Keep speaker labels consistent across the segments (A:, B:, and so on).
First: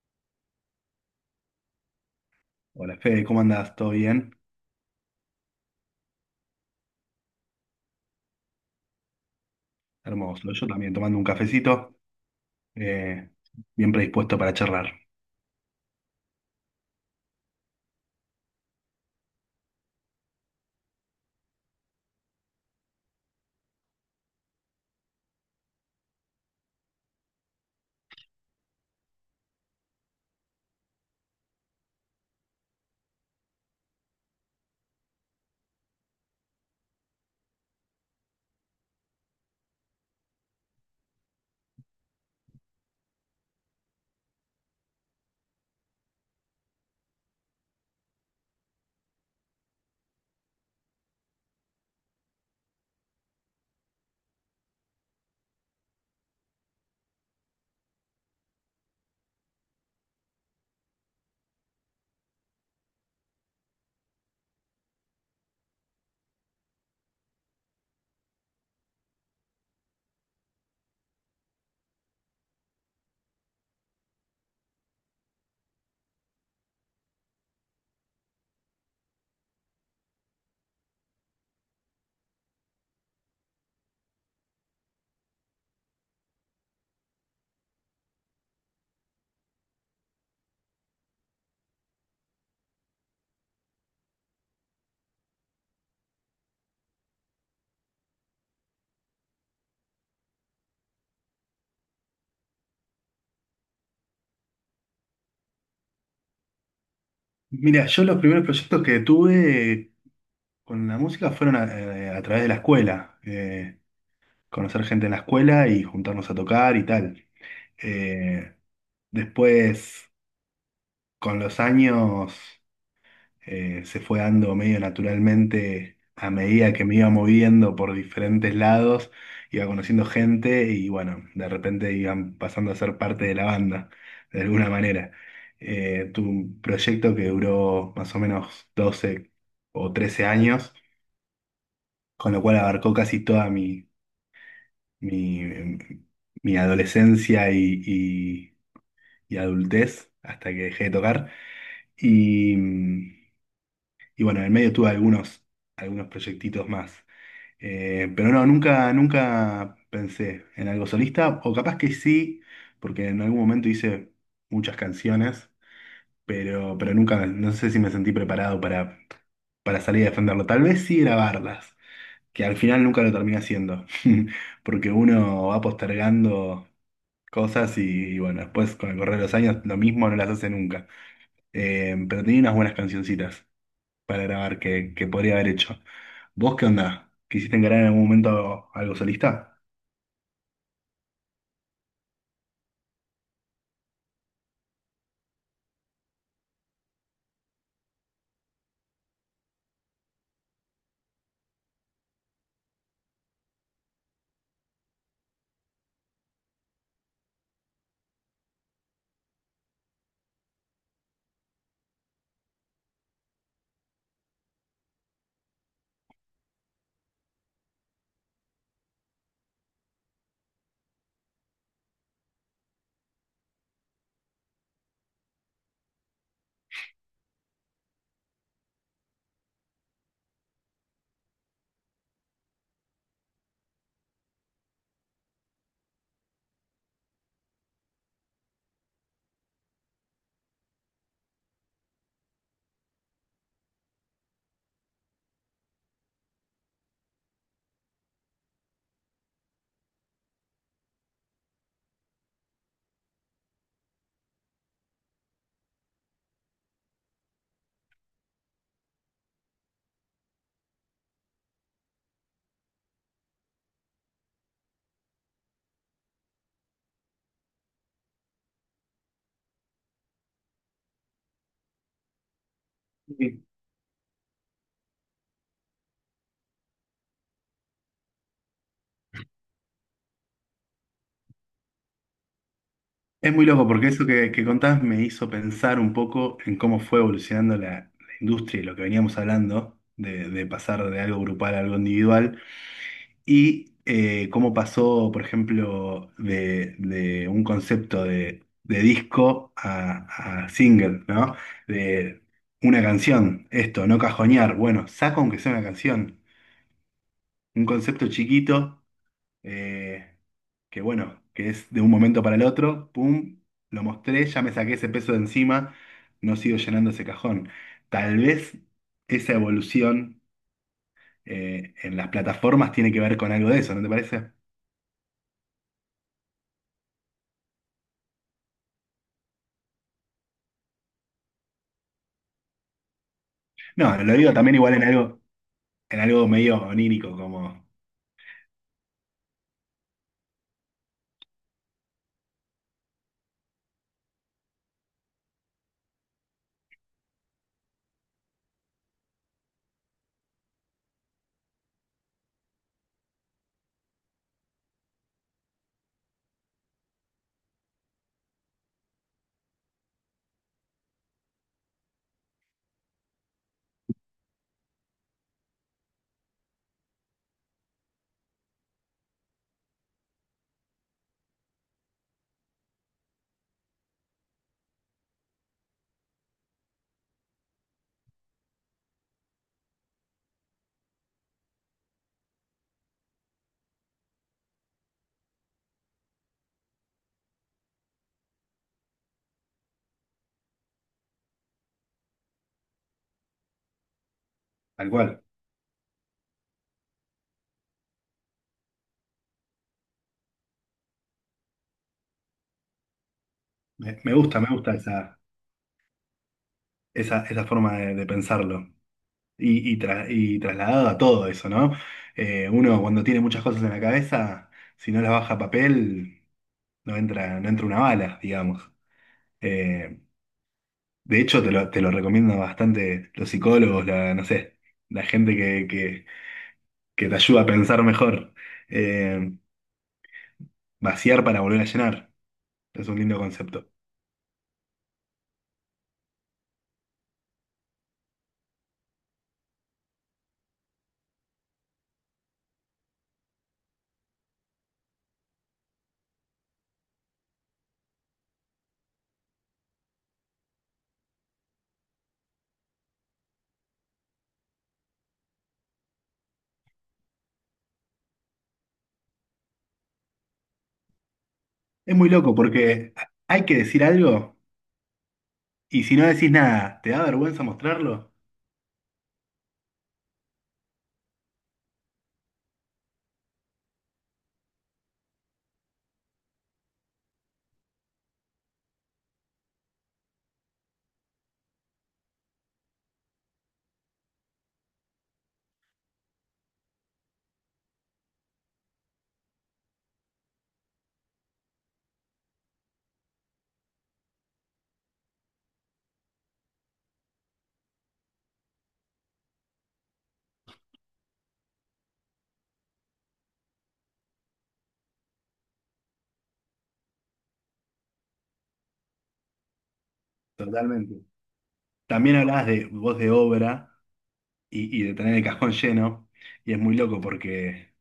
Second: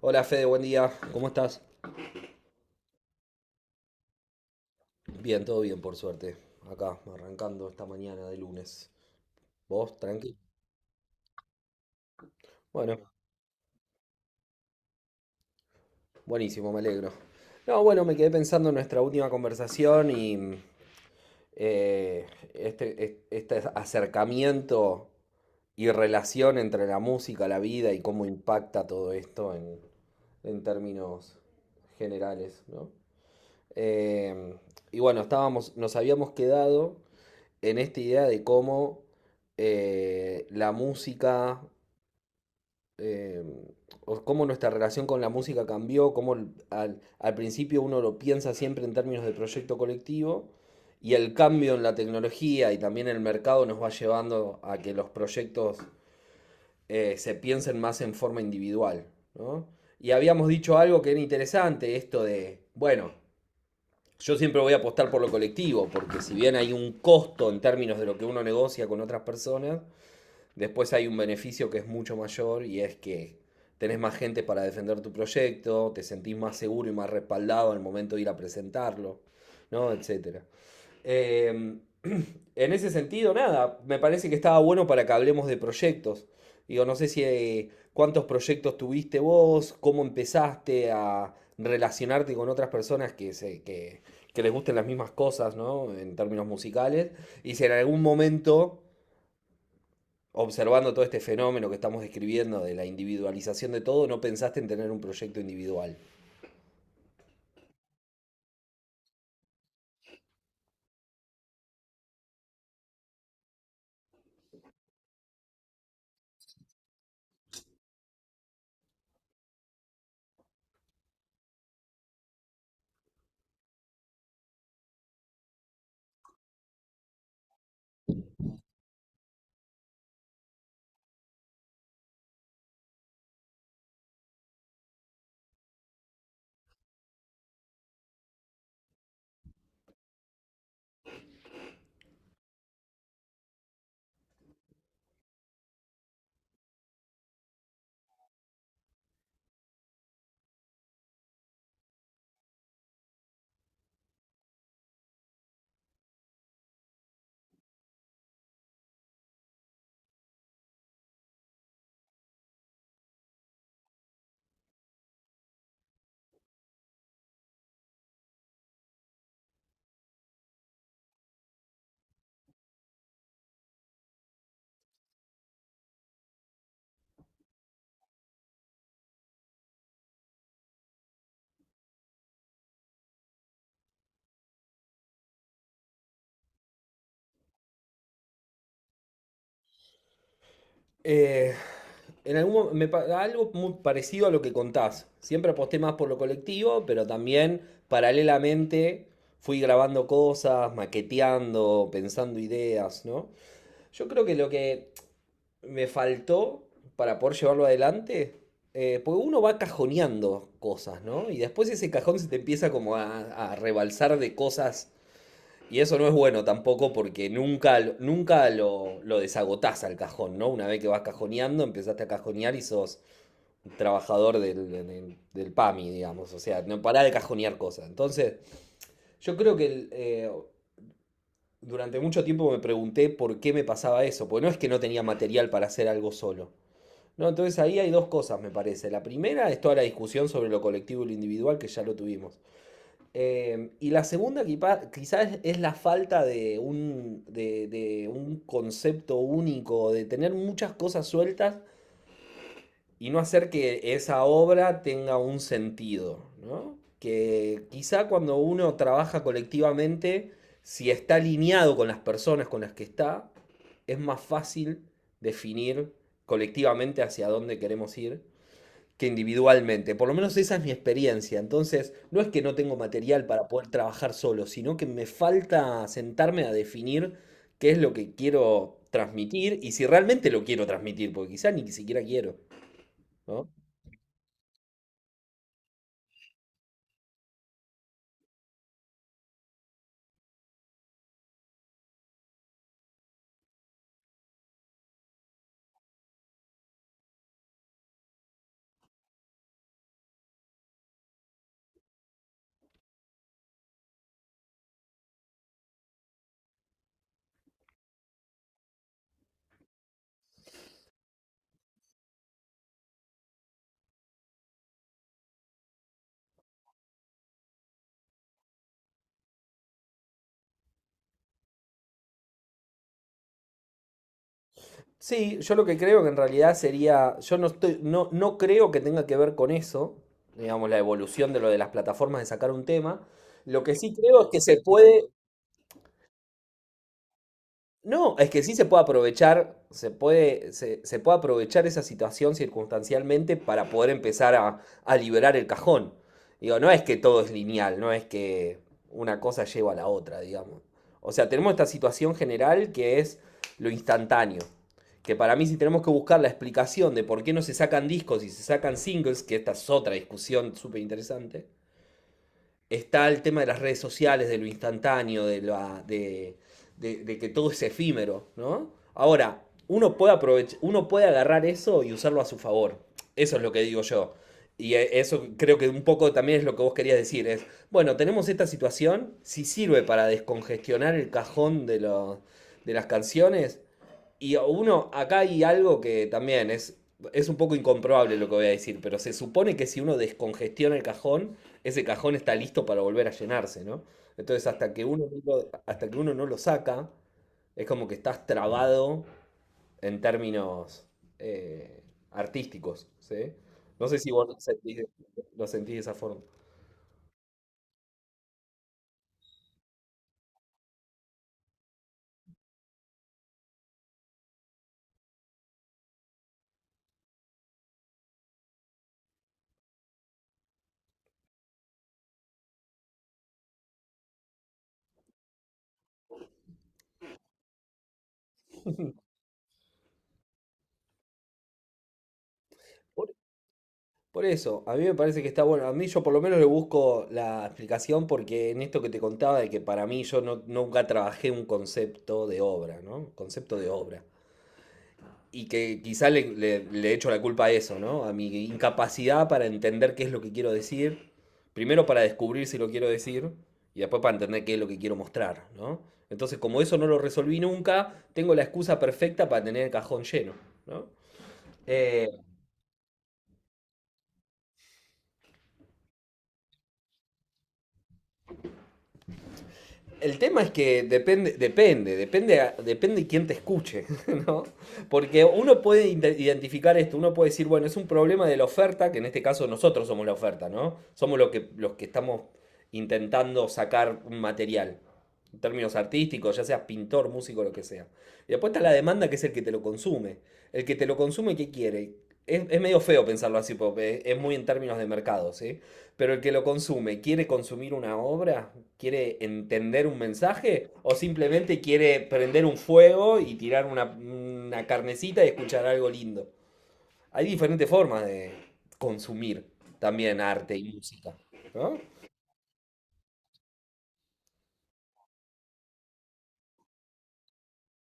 A: Hola Fede, buen día. ¿Cómo estás?
B: Hola Fede, ¿cómo andás? ¿Todo bien?
A: Bien, todo bien, por suerte. Acá, arrancando esta mañana de lunes. ¿Vos? Tranqui.
B: Hermoso. Yo también tomando un cafecito,
A: Bueno,
B: eh, bien predispuesto para charlar.
A: buenísimo, me alegro. No, bueno, me quedé pensando en nuestra última conversación y eh, este acercamiento y relación entre la música, la vida y cómo impacta todo esto en términos generales, ¿no? Em, y bueno, estábamos, nos habíamos quedado en esta idea de cómo la música, eh, o cómo nuestra relación con la música cambió, cómo al, al principio uno lo piensa siempre en términos de proyecto colectivo, y el cambio en la tecnología y también en el mercado nos va llevando a que los proyectos se piensen más en forma individual, ¿no? Y habíamos dicho algo que era interesante, esto de, bueno, yo siempre voy a apostar por lo colectivo, porque si bien hay un costo en términos de lo que uno negocia con otras personas, después hay un beneficio que es mucho mayor y es que tenés más gente para defender tu proyecto, te sentís más seguro y más respaldado al momento de ir a presentarlo, ¿no? Etcétera. Eh, en ese sentido, nada, me parece que estaba bueno para que hablemos de proyectos. Digo, no sé si cuántos proyectos tuviste vos, cómo empezaste a relacionarte con otras personas que les gusten las mismas cosas, ¿no? En términos musicales. Y si en algún momento, observando todo este fenómeno que estamos describiendo de la individualización de todo, no pensaste en tener un proyecto individual.
B: Mira, yo los primeros proyectos que tuve con la música fueron a través de la escuela. Conocer gente en la escuela y juntarnos a tocar y tal. Eh, Después, con los años. Se fue dando medio naturalmente a medida que me iba moviendo por diferentes lados, iba conociendo gente y bueno, de repente iban pasando a ser parte de la banda, de alguna manera. Tuve un proyecto que duró más o menos 12 o 13 años, con lo cual abarcó casi toda mi, em, mi adolescencia y y adultez hasta que dejé de tocar. Y, mm, Y bueno, en el medio tuve algunos proyectitos más. Pero no, nunca pensé en algo solista, o capaz que sí, porque en algún momento hice muchas canciones, pero nunca, no sé si me sentí preparado para salir a defenderlo. Tal vez sí grabarlas, que al final nunca lo terminé haciendo, porque uno va postergando cosas y bueno, después con el correr de los años lo mismo no las hace nunca. Pero tenía unas buenas cancioncitas para grabar que podría haber hecho. ¿Vos qué onda? ¿Quisiste encarar en algún momento algo solista?
A: Eh, en algo muy parecido a lo que contás. Siempre aposté más por lo colectivo, pero también paralelamente fui grabando cosas, maqueteando, pensando ideas, ¿no? Yo creo que lo que me faltó para poder llevarlo adelante, porque uno va cajoneando cosas, ¿no? Y después ese cajón se te empieza como a rebalsar de cosas y eso no es bueno tampoco porque nunca, nunca lo, lo desagotás al cajón, ¿no? Una vez que vas cajoneando, empezaste a cajonear y sos trabajador del PAMI, digamos. O sea, no pará de cajonear cosas. Entonces, yo creo que eh, durante mucho tiempo me pregunté por qué me pasaba eso. Porque no es que no tenía material para hacer algo solo. No, entonces ahí hay dos cosas, me parece. La primera es toda la discusión sobre lo colectivo y lo individual que ya lo tuvimos. Y la segunda quizás es la falta de de un concepto único, de tener muchas cosas sueltas y no hacer que esa obra tenga un sentido, ¿no? Que quizá cuando uno trabaja colectivamente, si está alineado con las personas con las que está, es más fácil definir colectivamente hacia dónde queremos ir que individualmente. Por lo menos esa es mi experiencia. Entonces, no es que no tengo material
B: Sí.
A: para poder trabajar solo, sino que me falta sentarme a definir qué es lo que quiero transmitir y si realmente lo quiero transmitir, porque quizá ni siquiera quiero,
B: Es muy
A: ¿no?
B: loco porque eso que contás me hizo pensar un poco en cómo fue evolucionando la industria y lo que veníamos hablando, de pasar de algo grupal a algo individual, y cómo pasó, por ejemplo, de un concepto de disco a single, ¿no? De una canción, esto, no cajonear, bueno, saco aunque sea una canción. Un concepto chiquito, eh, que bueno, que es de un momento para el otro, pum, lo mostré, ya me saqué ese peso de encima, no sigo llenando ese cajón. Tal vez esa evolución en las plataformas tiene que ver con algo de eso, ¿no te parece?
A: Sí, yo lo que creo que en realidad sería, yo no estoy, no, no creo que tenga que ver con eso, digamos, la evolución de lo de las plataformas de sacar un tema. Lo que sí
B: No, lo
A: creo es
B: digo
A: que
B: también
A: se
B: igual
A: puede.
B: en algo medio onírico, como
A: No, es que sí se puede aprovechar, se puede aprovechar esa situación circunstancialmente para poder empezar a liberar el cajón. Digo, no es que todo es lineal, no es que una cosa lleva a la otra, digamos. O sea, tenemos esta situación general que es lo instantáneo. Que para mí si tenemos que buscar la explicación de por qué no se sacan discos y se sacan singles, que esta es otra discusión súper interesante, está el tema de las redes sociales, de lo instantáneo, de, la, de que todo es efímero, ¿no? Ahora, uno puede aprovechar, uno puede agarrar eso y usarlo a su favor. Eso es lo que digo yo. Y eso creo que un poco también es lo que vos querías decir. Es, bueno, tenemos esta situación, si sirve para descongestionar el cajón de las canciones, y uno, acá hay algo que también es un poco incomprobable lo que voy a decir, pero se supone que si uno descongestiona el cajón, ese cajón está listo para volver a llenarse, ¿no? Entonces,
B: tal cual.
A: hasta que uno no lo saca, es como que estás trabado en términos eh, artísticos, ¿sí? No sé si
B: Me
A: vos
B: gusta, me gusta
A: lo sentís de esa forma.
B: esa forma de pensarlo. Y trasladado a todo eso, ¿no? Uno cuando tiene muchas cosas en la cabeza, si no las baja a papel, no entra, no entra una bala, digamos. Eh, de hecho, te lo recomiendo bastante los psicólogos, la, no sé, la gente que te ayuda a pensar mejor. Eh, Vaciar para volver a llenar. Es un
A: Por
B: lindo concepto.
A: Por eso, a mí me parece que está bueno. A mí yo por lo menos le busco la explicación porque en esto que te contaba de que para mí yo no- nunca trabajé un concepto de obra, ¿no? Concepto de obra. Y que quizá le echo la culpa a eso, ¿no? A mi incapacidad para entender qué es lo que quiero decir. Primero para descubrir si lo quiero decir y después para entender qué es lo que quiero mostrar, ¿no? Entonces, como eso no lo resolví nunca, tengo la excusa perfecta para tener el cajón lleno, ¿no?
B: Es muy
A: Eh,
B: loco porque hay que decir algo y si no decís nada, ¿te da vergüenza mostrarlo?
A: el tema es que depende, depende quién te escuche, ¿no? Porque uno puede identificar esto, uno puede decir, bueno, es un problema de la oferta, que en este caso nosotros somos la oferta, ¿no? Somos los que estamos intentando sacar un material, en términos artísticos, ya seas pintor, músico, lo que sea. Y después está la demanda, que es el que te lo consume. El que te lo consume, ¿qué quiere? Es medio feo pensarlo así, porque es muy en términos de mercado, ¿sí? Pero el que lo consume, ¿quiere consumir una obra? ¿Quiere entender un mensaje? ¿O simplemente quiere prender un fuego y tirar una carnecita y escuchar algo lindo? Hay diferentes formas de consumir también arte y
B: Totalmente.
A: música, ¿no?
B: También hablabas de voz de obra. Y de tener el cajón lleno. Y es muy loco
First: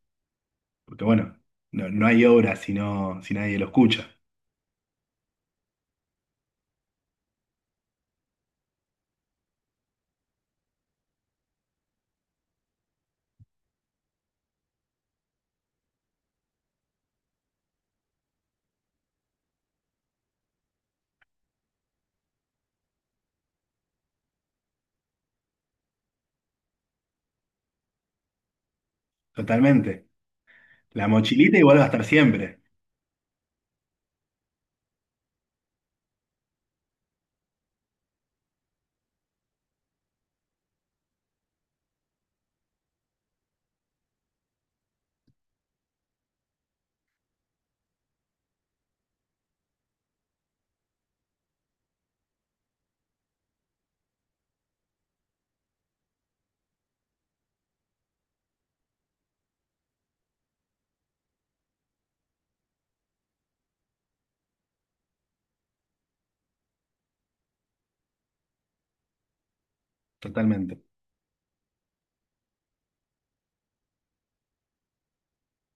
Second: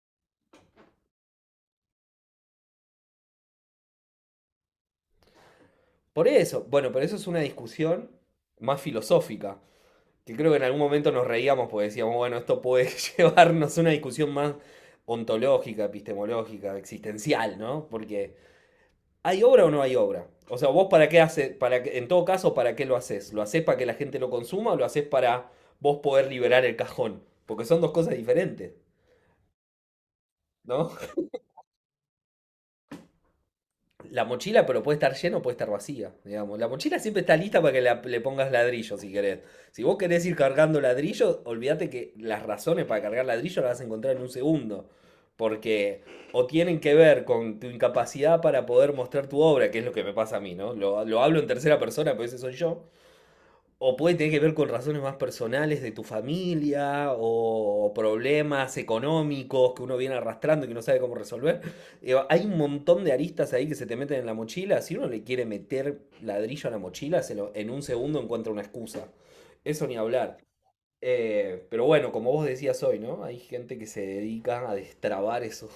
B: porque bueno, no hay obra si, no, si nadie lo escucha.
A: Por eso, bueno, pero eso es una discusión más filosófica, que creo que en algún momento nos reíamos porque decíamos, bueno, esto puede llevarnos a una discusión más ontológica, epistemológica, existencial, ¿no? Porque ¿hay obra o no hay obra? O sea, vos para qué haces, para que, en todo caso, ¿para qué lo haces? ¿Lo haces para que la gente lo consuma o lo haces para vos poder liberar el cajón? Porque son dos cosas diferentes,
B: Totalmente.
A: ¿no?
B: La mochilita igual va a estar siempre.
A: La mochila, pero puede estar llena o puede estar vacía, digamos. La mochila siempre está lista para que le pongas ladrillo, si querés. Si vos querés ir cargando ladrillo, olvídate que las razones para cargar ladrillo las vas a encontrar en un segundo. Porque o tienen que ver con tu incapacidad para poder mostrar tu obra, que es lo que me pasa a mí, ¿no? Lo hablo en tercera persona, pero ese soy yo. O puede tener que ver con razones más personales de tu familia o problemas económicos que uno viene arrastrando y que no sabe cómo resolver. Digo, hay un montón de aristas ahí que se te meten en la mochila. Si uno le quiere meter ladrillo a la mochila, en un segundo encuentra una excusa. Eso ni hablar.
B: Totalmente.
A: Pero bueno, como vos decías hoy, ¿no? Hay gente que se dedica a destrabar eso,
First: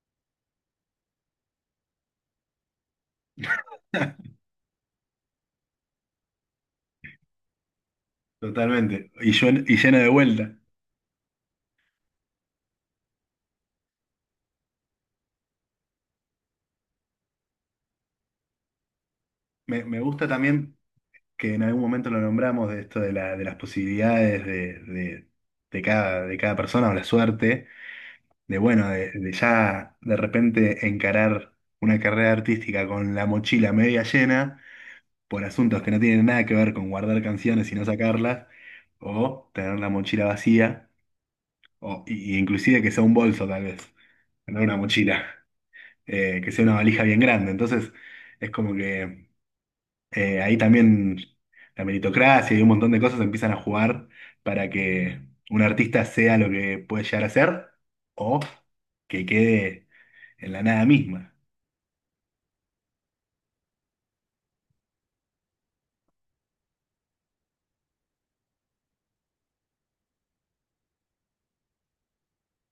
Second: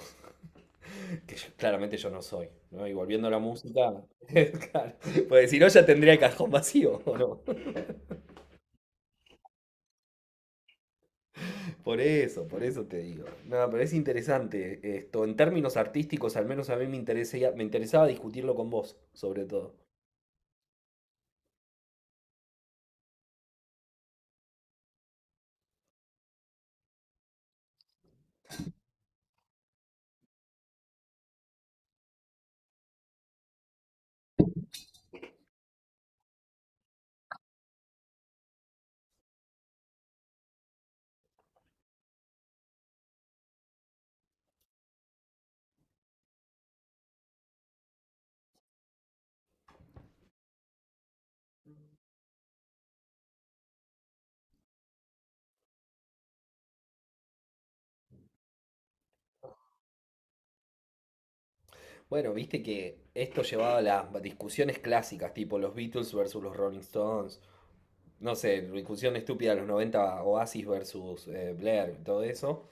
A: que claramente yo no soy, ¿no? Y volviendo a la música, claro, pues si no ya tendría el cajón vacío, ¿o no?
B: Totalmente. Y llena de vuelta.
A: Por eso te digo. No, pero es interesante esto. En términos artísticos, al menos a mí me interesa, me interesaba discutirlo con vos, sobre todo.
B: Me gusta también que en algún momento lo nombramos de esto de, la, de las posibilidades de cada persona o la suerte. De bueno, de ya de repente encarar una carrera artística con la mochila media llena por asuntos que no tienen nada que ver con guardar canciones y no sacarlas, o tener la mochila vacía, o y inclusive que sea un bolso tal vez, no una mochila, que sea una valija bien grande. Entonces es como que ahí también la meritocracia y un montón de cosas empiezan a jugar para que un artista sea lo que puede llegar a ser o que quede en la nada misma.
A: Bueno, viste que esto llevaba a las discusiones clásicas, tipo los Beatles versus los Rolling Stones. No sé, discusión estúpida de los 90, Oasis versus Blair, todo eso.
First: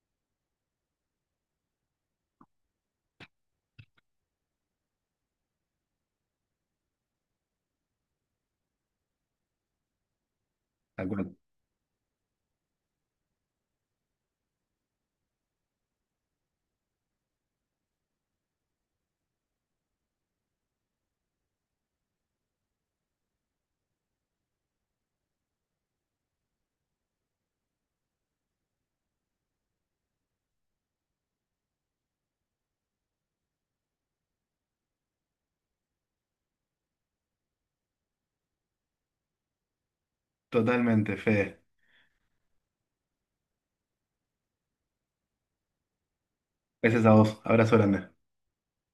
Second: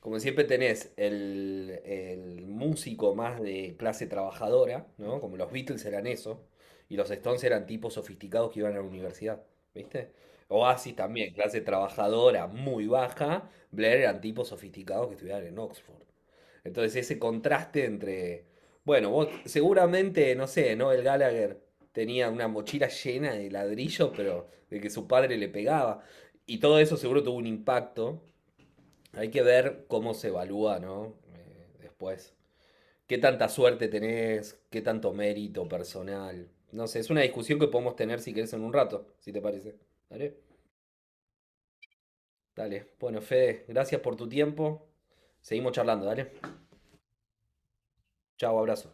A: Como siempre tenés el músico más de clase trabajadora, ¿no? Como los Beatles eran eso, y los Stones eran tipos sofisticados que iban a la universidad, ¿viste? Oasis
B: Tal
A: también,
B: cual.
A: clase trabajadora muy baja, Blair eran tipos sofisticados que estudiaban en Oxford. Entonces ese contraste entre, bueno, vos seguramente, no sé, ¿no? El Gallagher tenía una mochila llena de ladrillos, pero de que su padre le pegaba. Y todo eso seguro tuvo un impacto hay que ver cómo se evalúa, ¿no? Después. ¿Qué tanta suerte tenés? ¿Qué tanto mérito personal? No sé, es una discusión que podemos tener si querés en un rato, si te parece. Dale.
B: Totalmente, Fede.
A: Dale. Bueno, Fede, gracias por tu tiempo. Seguimos charlando, dale.
B: Gracias a vos. Abrazo grande.
A: Chao, abrazo.